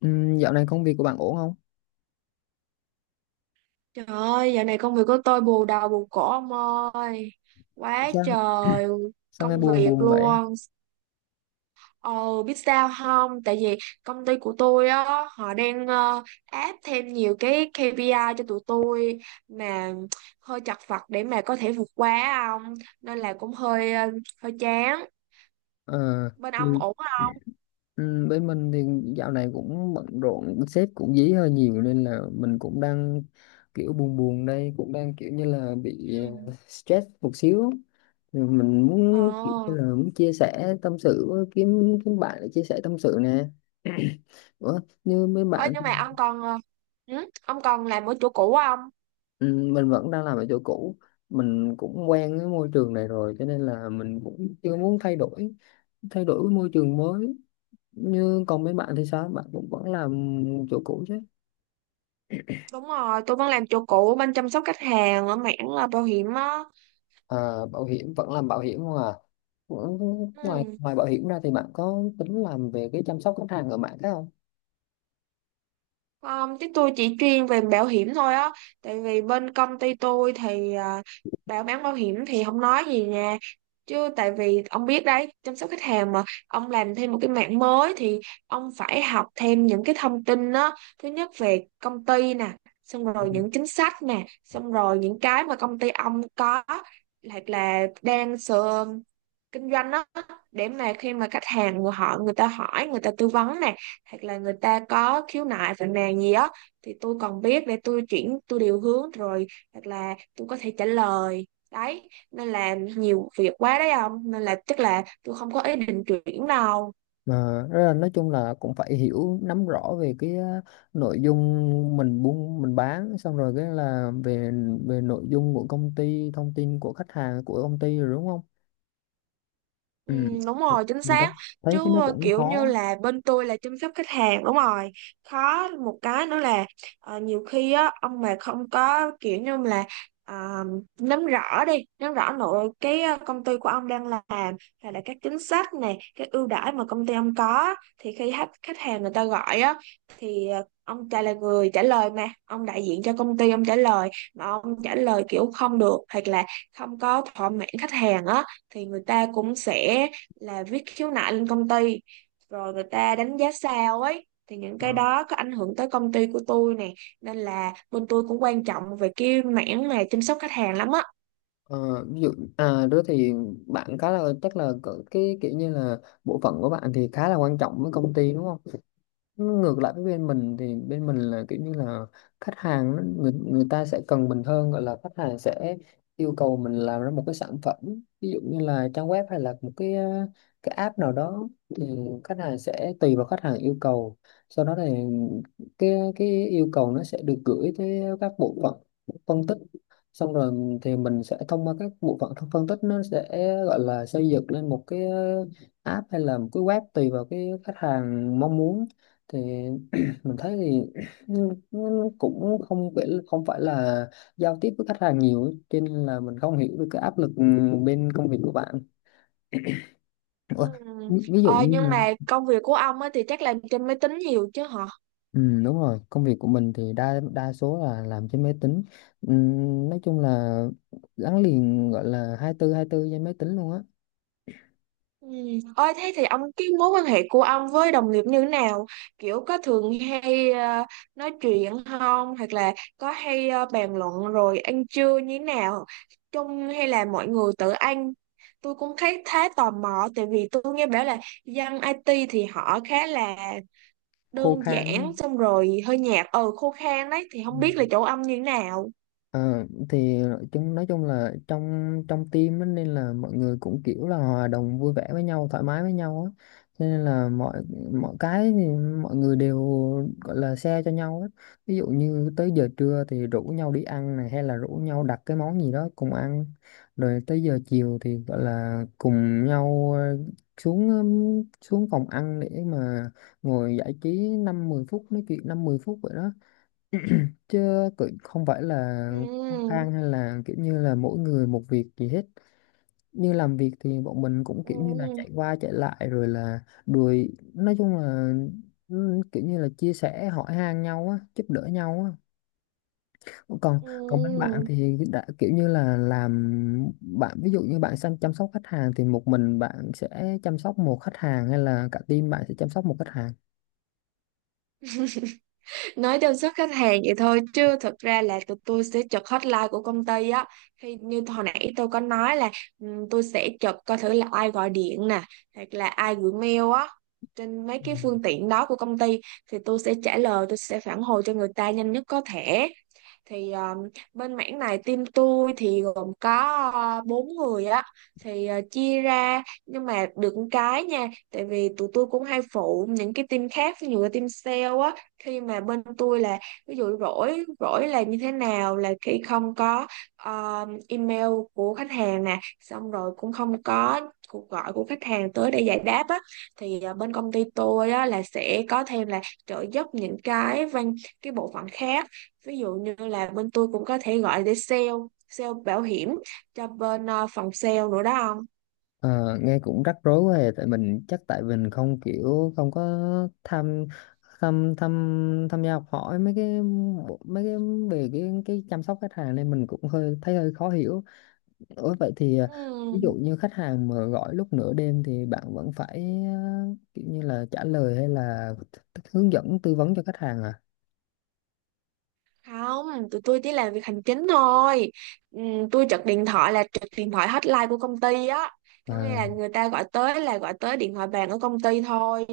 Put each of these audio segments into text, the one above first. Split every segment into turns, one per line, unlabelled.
Dạo này công việc của bạn ổn không?
Trời ơi, dạo này công việc của tôi bù đầu bù cổ ông ơi. Quá
Sao,
trời
sao nghe
công
buồn
việc
buồn vậy?
luôn. Ồ, biết sao không? Tại vì công ty của tôi á, họ đang áp thêm nhiều cái KPI cho tụi tôi mà hơi chật vật để mà có thể vượt qua ông. Nên là cũng hơi chán.
Ờ,
Bên ông
tôi,
ổn không?
Bên mình thì dạo này cũng bận rộn, sếp cũng dí hơi nhiều nên là mình cũng đang kiểu buồn buồn đây, cũng đang kiểu như là bị
Ừ.
stress một xíu. Thì mình muốn kiểu như
Ồ.
là muốn chia sẻ tâm sự với kiếm kiếm bạn để chia sẻ tâm sự nè. Ủa, như mấy
Ôi,
bạn.
nhưng mà ông còn ông còn làm ở chỗ cũ không?
Mình vẫn đang làm ở chỗ cũ, mình cũng quen với môi trường này rồi cho nên là mình cũng chưa muốn thay đổi cái môi trường mới. Như còn mấy bạn thì sao, bạn cũng vẫn làm chỗ cũ chứ?
Đúng rồi, tôi vẫn làm chỗ cũ bên chăm sóc khách hàng ở mảng là bảo hiểm á.
À, bảo hiểm vẫn làm bảo hiểm không à? Cũng- ngoài
Ừ.
ngoài bảo hiểm ra thì bạn có tính làm về cái chăm sóc khách hàng ở mạng khác không?
Chứ tôi chỉ chuyên về bảo hiểm thôi á. Tại vì bên công ty tôi thì à, bán bảo hiểm thì không nói gì nha. Chứ tại vì ông biết đấy, chăm sóc khách hàng mà ông làm thêm một cái mảng mới thì ông phải học thêm những cái thông tin á. Thứ nhất về công ty nè, xong
Ừ.
rồi những chính sách nè, xong rồi những cái mà công ty ông có hoặc là đang sửa kinh doanh đó, để mà khi mà khách hàng người ta hỏi, người ta tư vấn này, hoặc là người ta có khiếu nại phàn nàn gì đó, thì tôi còn biết để tôi chuyển, tôi điều hướng rồi, hoặc là tôi có thể trả lời đấy. Nên là nhiều việc quá đấy ông, nên là chắc là tôi không có ý định chuyển đâu.
Mà rất là nói chung là cũng phải hiểu nắm rõ về cái nội dung mình buôn mình bán, xong rồi cái là về về nội dung của công ty, thông tin của khách hàng của công ty rồi, đúng không?
Ừ,
Ừ.
đúng rồi, chính
Mình rất
xác.
thấy cái
Chứ
nó cũng
kiểu như
khó.
là bên tôi là chăm sóc khách hàng, đúng rồi. Khó một cái nữa là nhiều khi á, ông mà không có kiểu như là ờ, nắm rõ đi, nắm rõ nội cái công ty của ông đang làm, hay là các chính sách này, các ưu đãi mà công ty ông có, thì khi khách khách hàng người ta gọi á, thì ông trả là người trả lời, mà ông đại diện cho công ty ông trả lời, mà ông trả lời kiểu không được hoặc là không có thỏa mãn khách hàng á, thì người ta cũng sẽ là viết khiếu nại lên công ty, rồi người ta đánh giá sao ấy, thì những cái đó có ảnh hưởng tới công ty của tôi nè, nên là bên tôi cũng quan trọng về cái mảng mà chăm sóc khách hàng lắm á.
Ờ, Ví dụ à đó thì bạn khá là chắc là cái kiểu như là bộ phận của bạn thì khá là quan trọng với công ty đúng không? Ngược lại với bên mình thì bên mình là kiểu như là khách hàng người ta sẽ cần mình hơn, gọi là khách hàng sẽ yêu cầu mình làm ra một cái sản phẩm, ví dụ như là trang web hay là một cái cái app nào đó. Thì khách hàng sẽ tùy vào khách hàng yêu cầu, sau đó thì cái yêu cầu nó sẽ được gửi tới các bộ phận phân tích, xong rồi thì mình sẽ thông qua các bộ phận phân tích, nó sẽ gọi là xây dựng lên một cái app hay là một cái web tùy vào cái khách hàng mong muốn. Thì Mình thấy thì nó cũng không phải là giao tiếp với khách hàng nhiều ấy, cho nên là mình không hiểu được cái áp lực bên công việc của bạn.
Ừ.
Ủa, ví dụ
ờ,
như
nhưng
là.
mà công việc của ông á thì chắc làm trên máy tính nhiều chứ hả?
Ừ, đúng rồi, công việc của mình thì đa đa số là làm trên máy tính. ừ, nói chung là gắn liền gọi là 24/24 trên máy tính luôn á.
Ừ. Ôi thế thì ông, cái mối quan hệ của ông với đồng nghiệp như thế nào? Kiểu có thường hay nói chuyện không? Hoặc là có hay bàn luận rồi ăn trưa như thế nào? Chung hay là mọi người tự ăn? Tôi cũng thấy khá tò mò, tại vì tôi nghe bảo là dân IT thì họ khá là
Khô
đơn
khan đúng
giản,
không?
xong rồi hơi nhạt, khô khan đấy, thì không biết là
Ừ.
chỗ ông như thế nào.
Ờ, thì chúng nói chung là trong trong team á, nên là mọi người cũng kiểu là hòa đồng vui vẻ với nhau, thoải mái với nhau á. Cho nên là mọi mọi cái thì mọi người đều gọi là share cho nhau á, ví dụ như tới giờ trưa thì rủ nhau đi ăn này hay là rủ nhau đặt cái món gì đó cùng ăn, rồi tới giờ chiều thì gọi là cùng nhau ờ, xuống xuống phòng ăn để mà ngồi giải trí năm mười phút, nói chuyện năm mười phút vậy đó. Chứ cũng không phải là khăng
Ừ.
khăng hay là kiểu như là mỗi người một việc gì hết. Như làm việc thì bọn mình cũng
Ừ.
kiểu như là chạy qua chạy lại rồi là đuổi, nói chung là kiểu như là chia sẻ hỏi han nhau á, giúp đỡ nhau á. Còn còn bên bạn
Ừ.
thì đã kiểu như là làm, bạn ví dụ như bạn sang chăm sóc khách hàng thì một mình bạn sẽ chăm sóc một khách hàng hay là cả team bạn sẽ chăm sóc một khách hàng?
Nói chăm sóc khách hàng vậy thôi, chứ thực ra là tụi tôi sẽ chụp hotline của công ty á. Khi như hồi nãy tôi có nói là tôi sẽ chụp coi thử là ai gọi điện nè, hoặc là ai gửi mail á, trên mấy cái phương tiện đó của công ty, thì tôi sẽ trả lời, tôi sẽ phản hồi cho người ta nhanh nhất có thể. Thì bên mảng này team tôi thì gồm có bốn người á, thì chia ra, nhưng mà được một cái nha, tại vì tụi tôi cũng hay phụ những cái team khác, ví dụ như team sale á. Khi mà bên tôi là ví dụ rỗi rỗi là như thế nào, là khi không có email của khách hàng nè, xong rồi cũng không có cuộc gọi của khách hàng tới để giải đáp á, thì bên công ty tôi á là sẽ có thêm là trợ giúp những cái bộ phận khác, ví dụ như là bên tôi cũng có thể gọi để sale sale bảo hiểm cho bên phòng sale nữa đó ông.
Ờ, Nghe cũng rắc rối quá à, tại mình chắc tại mình không kiểu không có tham tham tham tham gia học hỏi mấy cái mấy cái về cái chăm sóc khách hàng nên mình cũng hơi thấy hơi khó hiểu. Ủa vậy thì
Ừ.
ví dụ như khách hàng mà gọi lúc nửa đêm thì bạn vẫn phải kiểu như là trả lời hay là hướng dẫn tư vấn cho khách hàng à?
Không, tụi tôi chỉ làm việc hành chính thôi. Tôi trực điện thoại là trực điện thoại hotline của công ty á, có nghĩa là
À.
người ta gọi tới là gọi tới điện thoại bàn ở công ty thôi,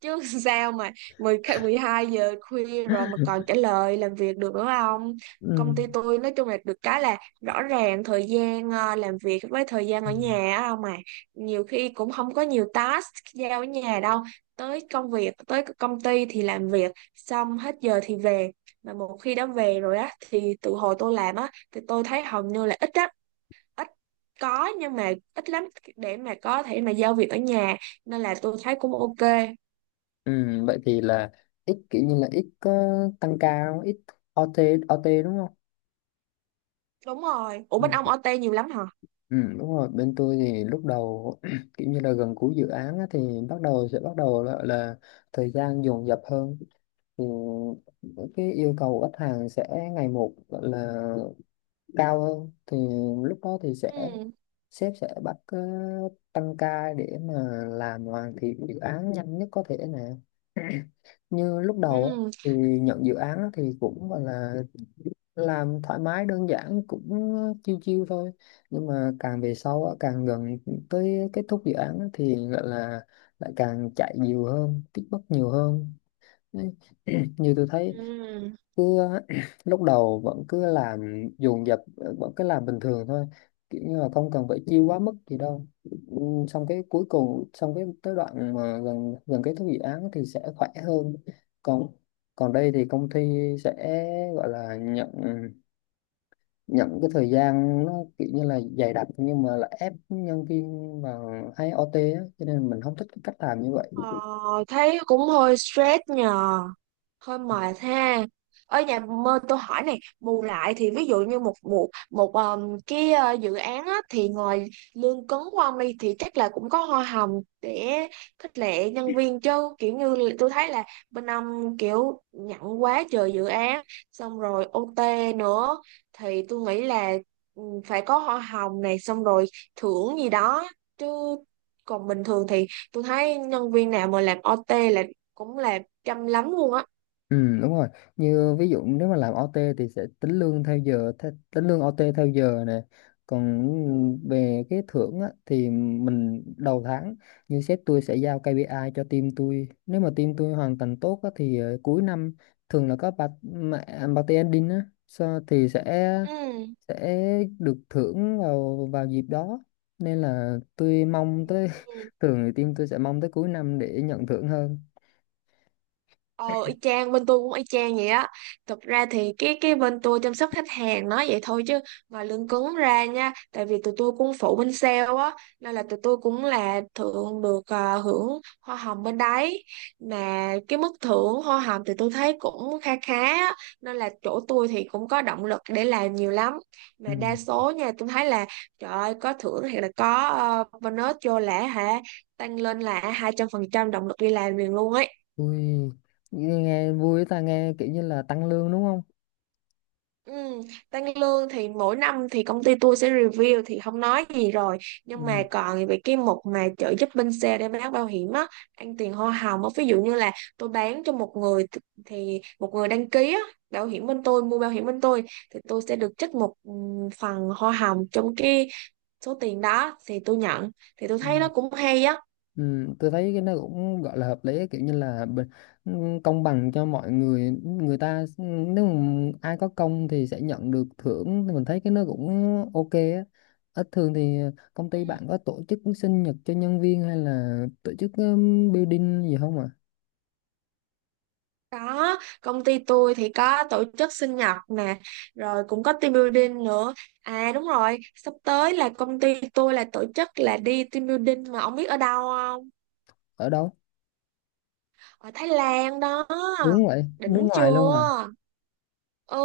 chứ sao mà mười 12 giờ khuya rồi mà còn trả lời làm việc được nữa không.
Ừ.
Công ty tôi nói chung là được cái là rõ ràng thời gian làm việc với thời gian
Ừ.
ở nhà á, không mà, nhiều khi cũng không có nhiều task giao ở nhà đâu. Tới công việc, tới công ty thì làm việc, xong hết giờ thì về, mà một khi đã về rồi á, thì từ hồi tôi làm á thì tôi thấy hầu như là ít á, ít có, nhưng mà ít lắm để mà có thể mà giao việc ở nhà, nên là tôi thấy cũng ok.
Ừ, vậy thì là ít kiểu như là ít có tăng ca không? Ít OT, OT đúng không?
Đúng rồi. Ủa, bên ông
Ừ.
OT nhiều lắm hả?
Ừ, đúng rồi bên tôi thì lúc đầu, kiểu như là gần cuối dự án á, thì bắt đầu là thời gian dồn dập hơn, thì cái yêu cầu của khách hàng sẽ ngày một gọi là cao hơn, thì lúc đó thì
Ừ.
sếp sẽ bắt tăng ca để mà làm hoàn thiện dự án nhanh nhất có thể nè. Như lúc đầu á,
Ừ.
thì nhận dự án á thì cũng gọi là làm thoải mái đơn giản, cũng chiêu chiêu thôi, nhưng mà càng về sau á, càng gần tới kết thúc dự án á, thì gọi là lại càng chạy nhiều hơn, feedback nhiều hơn. Đấy. Như tôi thấy
Ừ.
cứ lúc đầu vẫn cứ làm dồn dập, vẫn cứ làm bình thường thôi, kiểu như là không cần phải chiêu quá mức gì đâu. Ừ, xong cái cuối cùng, xong cái tới đoạn mà gần gần kết thúc dự án thì sẽ khỏe hơn. Còn còn đây thì công ty sẽ gọi là nhận nhận cái thời gian nó kiểu như là dày đặc, nhưng mà là ép nhân viên vào hay OT á cho nên mình không thích cái cách làm như vậy.
ờ, thấy cũng hơi stress nhờ, hơi mệt ha. Ở nhà, mơ tôi hỏi này, bù lại thì ví dụ như một một một cái ờ, dự án á, thì ngoài lương cứng của ông đi thì chắc là cũng có hoa hồng để khích lệ nhân viên chứ, kiểu như là tôi thấy là bên ông kiểu nhận quá trời dự án xong rồi OT nữa, thì tôi nghĩ là phải có hoa hồng này, xong rồi thưởng gì đó chứ. Còn bình thường thì tôi thấy nhân viên nào mà làm OT là cũng là chăm lắm luôn á.
Ừ đúng rồi, như ví dụ nếu mà làm OT thì sẽ tính lương theo giờ, tính lương OT theo giờ nè. Còn về cái thưởng á, thì mình đầu tháng, như sếp tôi sẽ giao KPI cho team tôi, nếu mà team tôi hoàn thành tốt á, thì cuối năm thường là có party ending á so, thì sẽ
Ừ.
sẽ được thưởng vào vào dịp đó. Nên là tôi mong tới,
Ừ.
thường thì team tôi sẽ mong tới cuối năm để nhận thưởng hơn.
Ờ, y chang, bên tôi cũng y chang vậy á. Thực ra thì cái bên tôi chăm sóc khách hàng nói vậy thôi, chứ ngoài lương cứng ra nha, tại vì tụi tôi cũng phụ bên sale á, nên là tụi tôi cũng là hưởng hoa hồng bên đấy. Mà cái mức thưởng hoa hồng thì tôi thấy cũng kha khá á, nên là chỗ tôi thì cũng có động lực để làm nhiều lắm.
Ừ.
Mà đa số nha, tôi thấy là trời ơi, có thưởng hay là có bonus vô lẻ hả? Tăng lên là 200% động lực đi làm liền luôn ấy.
Ui, nghe nghe vui ta, nghe kiểu như là tăng lương đúng không?
Ừ, tăng lương thì mỗi năm thì công ty tôi sẽ review thì không nói gì rồi, nhưng mà
Ừ.
còn về cái mục mà trợ giúp bên xe để bán bảo hiểm á, ăn tiền hoa hồng á, ví dụ như là tôi bán cho thì một người đăng ký á bảo hiểm bên tôi, mua bảo hiểm bên tôi, thì tôi sẽ được trích một phần hoa hồng trong cái số tiền đó thì tôi nhận, thì tôi
Ừ.
thấy nó cũng hay
Ừ, tôi thấy cái nó cũng gọi là hợp lý ấy, kiểu như là công bằng cho mọi người người ta nếu mà ai có công thì sẽ nhận được thưởng thì mình thấy cái nó cũng ok á. Ít thường thì công
á.
ty bạn có tổ chức sinh nhật cho nhân viên hay là tổ chức building gì không ạ à?
Có, công ty tôi thì có tổ chức sinh nhật nè, rồi cũng có team building nữa. À đúng rồi, sắp tới là công ty tôi là tổ chức là đi team building mà ông biết ở đâu không?
Ở đâu?
Ở Thái Lan đó.
Hướng vậy, nước
Đỉnh
ngoài luôn à?
chưa? Ừ.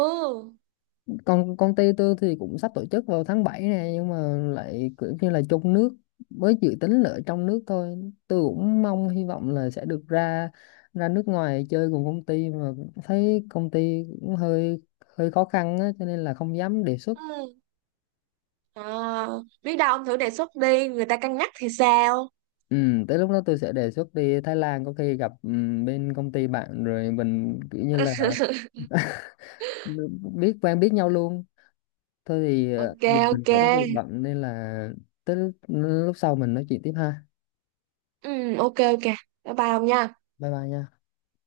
Còn công ty tôi thì cũng sắp tổ chức vào tháng 7 này, nhưng mà lại kiểu như là trong nước, mới dự tính là ở trong nước thôi. Tôi cũng mong hy vọng là sẽ được ra ra nước ngoài chơi cùng công ty, mà thấy công ty cũng hơi hơi khó khăn á cho nên là không dám đề xuất.
Ừ. À, biết đâu ông thử đề xuất đi, người ta cân nhắc thì sao?
Ừ, tới lúc đó tôi sẽ đề xuất đi Thái Lan, có khi gặp bên công ty bạn rồi mình kiểu như là biết quen biết nhau luôn. Thôi thì
Ok,
giờ mình
ok.
cũng có việc bận nên là tới lúc sau mình nói chuyện tiếp ha.
Ừ, ok ok. Bye bye ông nha.
Bye bye nha.